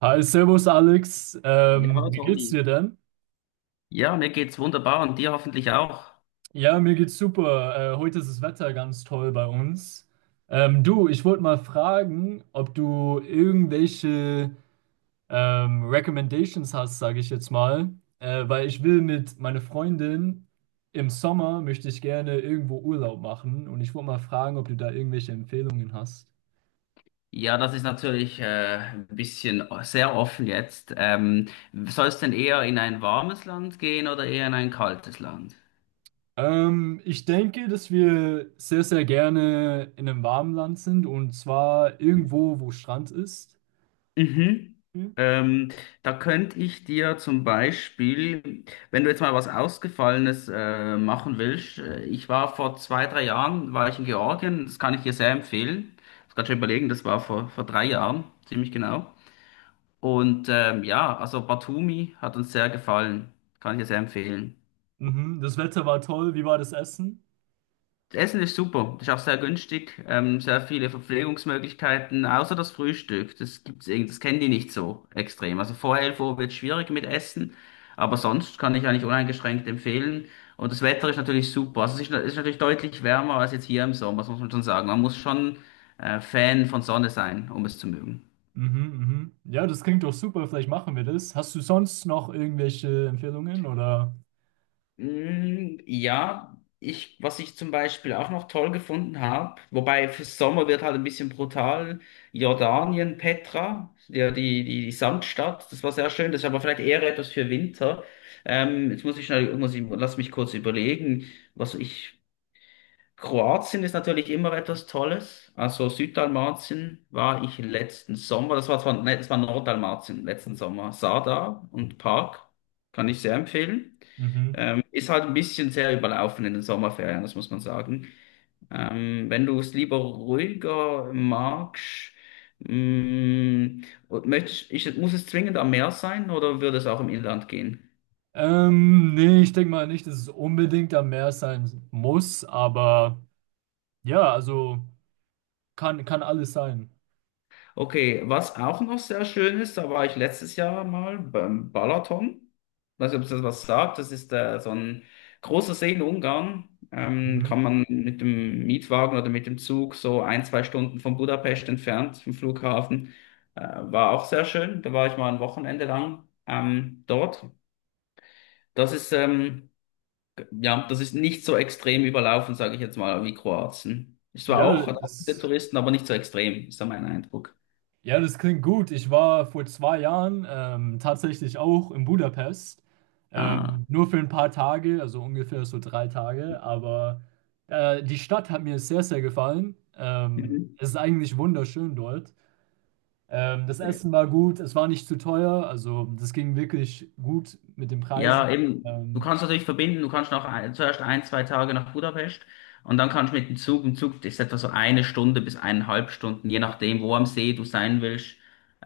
Hi, Servus Alex. Ja, Wie geht's Tommy. dir denn? Ja, mir geht's wunderbar und dir hoffentlich auch. Ja, mir geht's super. Heute ist das Wetter ganz toll bei uns. Du, ich wollte mal fragen, ob du irgendwelche Recommendations hast, sage ich jetzt mal, weil ich will mit meiner Freundin im Sommer möchte ich gerne irgendwo Urlaub machen und ich wollte mal fragen, ob du da irgendwelche Empfehlungen hast. Ja, das ist natürlich ein bisschen sehr offen jetzt. Soll es denn eher in ein warmes Land gehen oder eher in ein kaltes Land? Ich denke, dass wir sehr, sehr gerne in einem warmen Land sind und zwar irgendwo, wo Strand ist. Mhm. Hm? Ähm, Da könnte ich dir zum Beispiel, wenn du jetzt mal was Ausgefallenes machen willst, ich war vor 2, 3 Jahren, war ich in Georgien. Das kann ich dir sehr empfehlen. Ich muss gerade schon überlegen, das war vor 3 Jahren, ziemlich genau. Und ja, also Batumi hat uns sehr gefallen. Kann ich dir sehr empfehlen. Mhm. Das Wetter war toll. Wie war das Essen? Das Essen ist super, ist auch sehr günstig, sehr viele Verpflegungsmöglichkeiten, außer das Frühstück. Das gibt's irgendwie, das kennen die nicht so extrem. Also vor 11 Uhr wird schwierig mit Essen, aber sonst kann ich eigentlich uneingeschränkt empfehlen. Und das Wetter ist natürlich super. Also es ist natürlich deutlich wärmer als jetzt hier im Sommer, das muss man schon sagen. Man muss schon Fan von Sonne sein, um es zu mögen. Mhm, mhm. Ja, das klingt doch super. Vielleicht machen wir das. Hast du sonst noch irgendwelche Empfehlungen oder? Mm, ja, was ich zum Beispiel auch noch toll gefunden habe, wobei für Sommer wird halt ein bisschen brutal, Jordanien, Petra, ja, die Sandstadt, das war sehr schön, das ist aber vielleicht eher etwas für Winter. Jetzt muss ich schnell, muss ich, lass mich kurz überlegen, was ich, Kroatien ist natürlich immer etwas Tolles, also Süddalmatien war ich letzten Sommer, das war zwar, ne, das war Norddalmatien letzten Sommer, Sada und Park, kann ich sehr empfehlen. Mhm. Ist halt ein bisschen sehr überlaufen in den Sommerferien, das muss man sagen. Wenn du es lieber ruhiger magst, mh, und möchtest, muss es zwingend am Meer sein oder würde es auch im Inland gehen? Nee, ich denke mal nicht, dass es unbedingt am Meer sein muss, aber ja, also kann, kann alles sein. Okay, was auch noch sehr schön ist, da war ich letztes Jahr mal beim Balaton. Weiß nicht, ob es das was sagt. Das ist so ein großer See in Ungarn. Mhm. Kann man mit dem Mietwagen oder mit dem Zug so 1, 2 Stunden von Budapest entfernt vom Flughafen. Äh, War auch sehr schön. Da war ich mal ein Wochenende lang dort. Das ist ja, das ist nicht so extrem überlaufen, sage ich jetzt mal, wie Kroatien. Es war Ja, auch, hat auch viele das. Touristen, aber nicht so extrem, ist da mein Eindruck. Ja, das klingt gut. Ich war vor 2 Jahren tatsächlich auch in Budapest. Ah. Nur für ein paar Tage, also ungefähr so 3 Tage. Aber die Stadt hat mir sehr, sehr gefallen. Mhm. Es ist eigentlich wunderschön dort. Das Essen war gut, es war nicht zu teuer. Also das ging wirklich gut mit den Preisen. Ja, eben, du Ähm, kannst natürlich verbinden, du kannst zuerst 1, 2 Tage nach Budapest, und dann kannst du mit dem Zug, im Zug ist etwa so 1 Stunde bis 1,5 Stunden, je nachdem, wo am See du sein willst,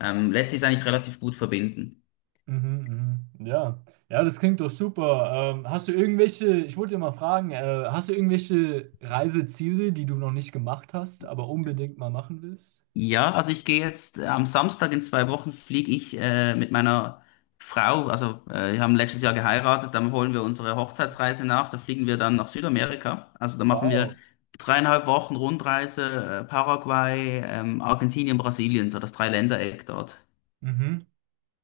lässt sich eigentlich relativ gut verbinden. Mhm, mhm. Ja. Ja, das klingt doch super. Hast du irgendwelche, ich wollte dir mal fragen, hast du irgendwelche Reiseziele, die du noch nicht gemacht hast, aber unbedingt mal machen willst? Ja, also ich gehe jetzt am Samstag in 2 Wochen fliege ich mit meiner Frau, also wir haben letztes Jahr geheiratet, dann holen wir unsere Hochzeitsreise nach, da fliegen wir dann nach Südamerika. Also da machen wir Wow. 3,5 Wochen Rundreise, Paraguay, Argentinien, Brasilien, so das Dreiländereck dort. Mhm.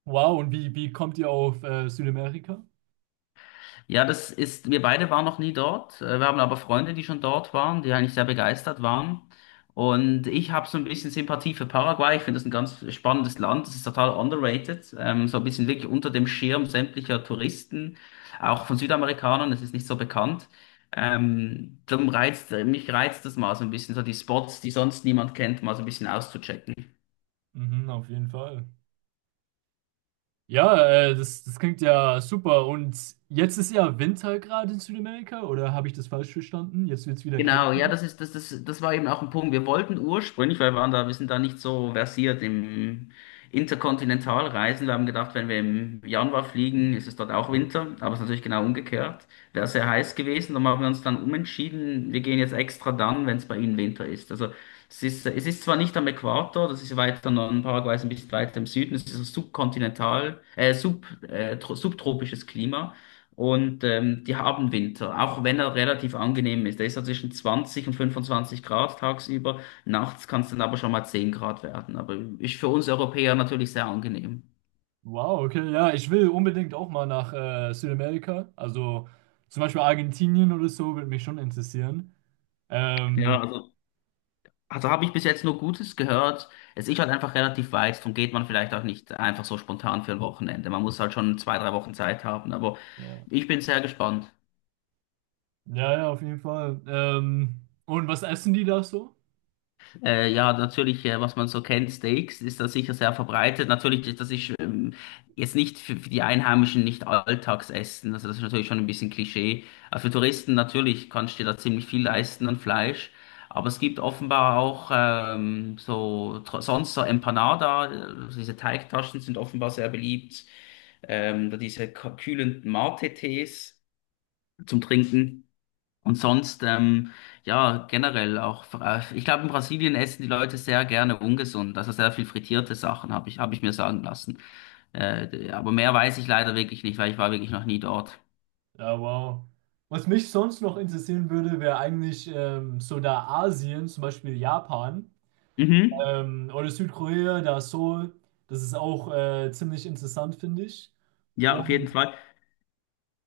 Wow, und wie, wie kommt ihr auf Südamerika? Ja, das ist, wir beide waren noch nie dort. Wir haben aber Freunde, die schon dort waren, die eigentlich sehr begeistert waren. Und ich habe so ein bisschen Sympathie für Paraguay. Ich finde das ein ganz spannendes Land. Das ist total underrated. So ein bisschen wirklich unter dem Schirm sämtlicher Touristen, auch von Südamerikanern. Es ist nicht so bekannt. Darum reizt, mich reizt das mal so ein bisschen, so die Spots, die sonst niemand kennt, mal so ein bisschen auszuchecken. Mhm, auf jeden Fall. Ja, das, das klingt ja super. Und jetzt ist ja Winter gerade in Südamerika, oder habe ich das falsch verstanden? Jetzt wird es wieder kälter. Genau, ja, das ist, das, das, das war eben auch ein Punkt. Wir wollten ursprünglich, weil wir sind da nicht so versiert im Interkontinentalreisen. Wir haben gedacht, wenn wir im Januar fliegen, ist es dort auch Winter, aber es ist natürlich genau umgekehrt. Wäre sehr heiß gewesen, dann haben wir uns dann umentschieden, wir gehen jetzt extra dann, wenn es bei Ihnen Winter ist. Also es ist zwar nicht am Äquator, das ist weiter noch, Paraguay ist ein bisschen weiter im Süden, es ist ein subkontinental, subtropisches Klima. Und die haben Winter, auch wenn er relativ angenehm ist. Der ist so zwischen 20 und 25 Grad tagsüber. Nachts kann es dann aber schon mal 10 Grad werden. Aber ist für uns Europäer natürlich sehr angenehm. Wow, okay. Ja, ich will unbedingt auch mal nach Südamerika. Also zum Beispiel Argentinien oder so würde mich schon interessieren. Ähm, Ja, also habe ich bis jetzt nur Gutes gehört. Es ist halt einfach relativ weit, darum geht man vielleicht auch nicht einfach so spontan für ein Wochenende. Man muss halt schon 2, 3 Wochen Zeit haben. Aber ja. ich bin sehr gespannt. Ja, ja, auf jeden Fall. Und was essen die da so? Ja, natürlich, was man so kennt, Steaks ist da sicher sehr verbreitet. Natürlich, das ist jetzt nicht für die Einheimischen nicht Alltagsessen. Also das ist natürlich schon ein bisschen Klischee. Aber für Touristen natürlich kannst du dir da ziemlich viel leisten an Fleisch. Aber es gibt offenbar auch so sonst so Empanada, also diese Teigtaschen sind offenbar sehr beliebt. Da diese kühlenden Mate-Tees zum Trinken. Und sonst, ja, generell auch, ich glaube, in Brasilien essen die Leute sehr gerne ungesund, also sehr viel frittierte Sachen, habe ich mir sagen lassen. Aber mehr weiß ich leider wirklich nicht, weil ich war wirklich noch nie dort. Ja, wow. Was mich sonst noch interessieren würde, wäre eigentlich so da Asien, zum Beispiel Japan Mhm. Oder Südkorea, da Seoul. Das ist auch ziemlich interessant, finde ich. Ja, auf jeden Und Fall.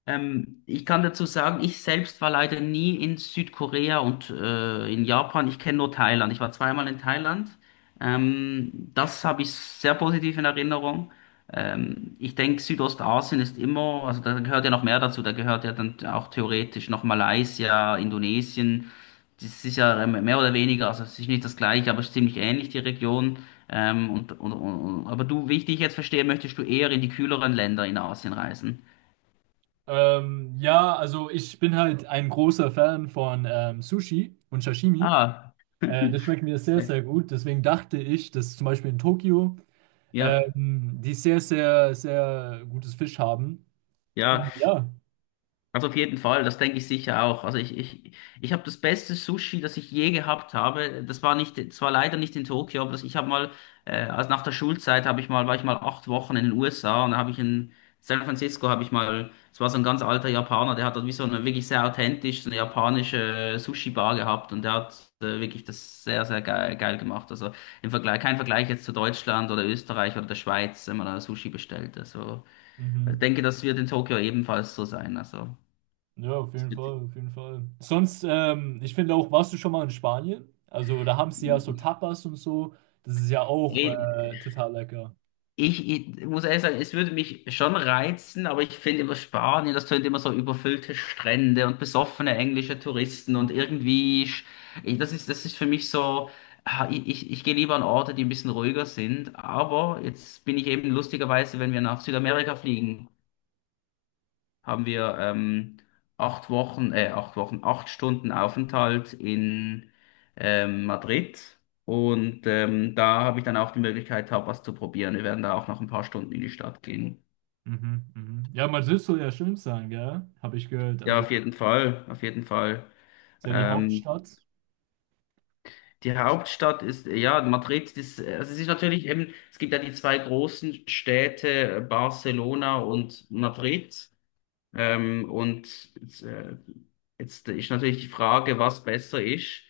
Ich kann dazu sagen, ich selbst war leider nie in Südkorea und in Japan. Ich kenne nur Thailand. Ich war zweimal in Thailand. Das habe ich sehr positiv in Erinnerung. Ich denke, Südostasien ist immer, also da gehört ja noch mehr dazu. Da gehört ja dann auch theoretisch noch Malaysia, Indonesien. Das ist ja mehr oder weniger, also es ist nicht das gleiche, aber es ist ziemlich ähnlich, die Region. Aber du, wie ich dich jetzt verstehe, möchtest du eher in die kühleren Länder in Asien reisen. Ja, also ich bin halt ein großer Fan von Sushi und Sashimi. Ah. Das schmeckt mir sehr, Ja, sehr gut. Deswegen dachte ich, dass zum Beispiel in Tokio ja, die sehr, sehr, sehr gutes Fisch haben. ja, Und ja, also auf jeden Fall, das denke ich sicher auch. Also ich habe das beste Sushi, das ich je gehabt habe. Das war nicht, das war leider nicht in Tokio, aber das, ich habe mal, also nach der Schulzeit habe ich mal, war ich mal 8 Wochen in den USA, und da habe ich in San Francisco habe ich mal, es war so ein ganz alter Japaner, der hat dort wie so eine wirklich sehr authentisch, so eine japanische Sushi-Bar gehabt, und der hat wirklich das sehr, sehr geil, geil gemacht. Also im Vergleich, kein Vergleich jetzt zu Deutschland oder Österreich oder der Schweiz, wenn man da Sushi bestellt. Also ich mhm. denke, das wird in Tokio ebenfalls so sein. Also, Ja, auf es jeden wird, Fall, auf jeden Fall. Sonst, ich finde auch, warst du schon mal in Spanien? Also da haben sie ja so Tapas und so. Das ist ja auch total lecker. ich muss ehrlich sagen, es würde mich schon reizen, aber ich finde immer Spanien, das tönt immer so überfüllte Strände und besoffene englische Touristen und Mhm, irgendwie, das ist für mich so, ich gehe lieber an Orte, die ein bisschen ruhiger sind. Aber jetzt bin ich eben lustigerweise, wenn wir nach Südamerika fliegen, haben wir 8 Wochen, 8 Wochen, 8 Stunden Aufenthalt in Madrid. Und da habe ich dann auch die Möglichkeit, Tapas zu probieren. Wir werden da auch noch ein paar Stunden in die Stadt gehen. mhm. Ja, Madrid soll ja schön sein, gell? Habe ich gehört. Ja, Also auf jeden Fall, auf jeden Fall. ist ja die Ähm, Hauptstadt. Die Hauptstadt ist, ja, Madrid, das, also es ist natürlich eben, es gibt ja die zwei großen Städte, Barcelona und Madrid. Und äh, jetzt ist natürlich die Frage, was besser ist.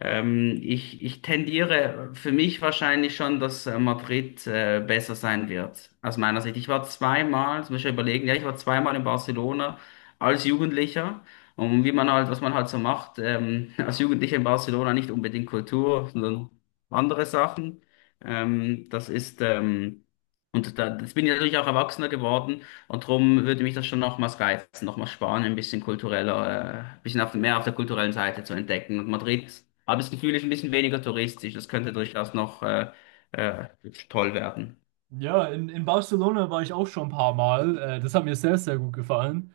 Ich tendiere für mich wahrscheinlich schon, dass Madrid besser sein wird, aus meiner Sicht. Ich war zweimal, das muss ich schon überlegen, ja, ich war zweimal in Barcelona als Jugendlicher. Und wie man halt, was man halt so macht, als Jugendlicher in Barcelona nicht unbedingt Kultur, sondern andere Sachen. Das ist, und da, jetzt bin ich natürlich auch erwachsener geworden. Und darum würde mich das schon nochmals reizen, nochmals Spanien ein bisschen kultureller, ein bisschen mehr auf der kulturellen Seite zu entdecken. Und Madrid, habe ich das Gefühl, ist ein bisschen weniger touristisch. Das könnte durchaus noch äh, toll werden. Ja, in Barcelona war ich auch schon ein paar Mal. Das hat mir sehr, sehr gut gefallen.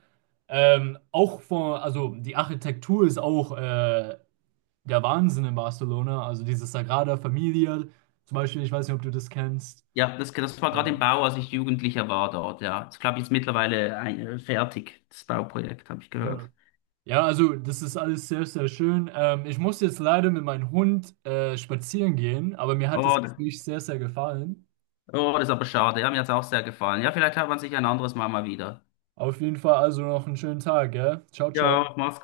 Auch von, also die Architektur ist auch der Wahnsinn in Barcelona. Also diese Sagrada Familia zum Beispiel, ich weiß nicht, ob du das kennst. Ja, das war gerade im Ähm, Bau, als ich Jugendlicher war dort. Ja, das glaube ich jetzt mittlerweile fertig, das Bauprojekt, habe ich ja. gehört. Ja, also das ist alles sehr, sehr schön. Ich muss jetzt leider mit meinem Hund spazieren gehen, aber mir hat das Oh, da- Gespräch sehr, sehr gefallen. oh, das ist aber schade. Ja, mir hat's auch sehr gefallen. Ja, vielleicht hört man sich ein anderes Mal mal wieder. Auf jeden Fall also noch einen schönen Tag, gell? Ciao, ciao. Ja, mach's.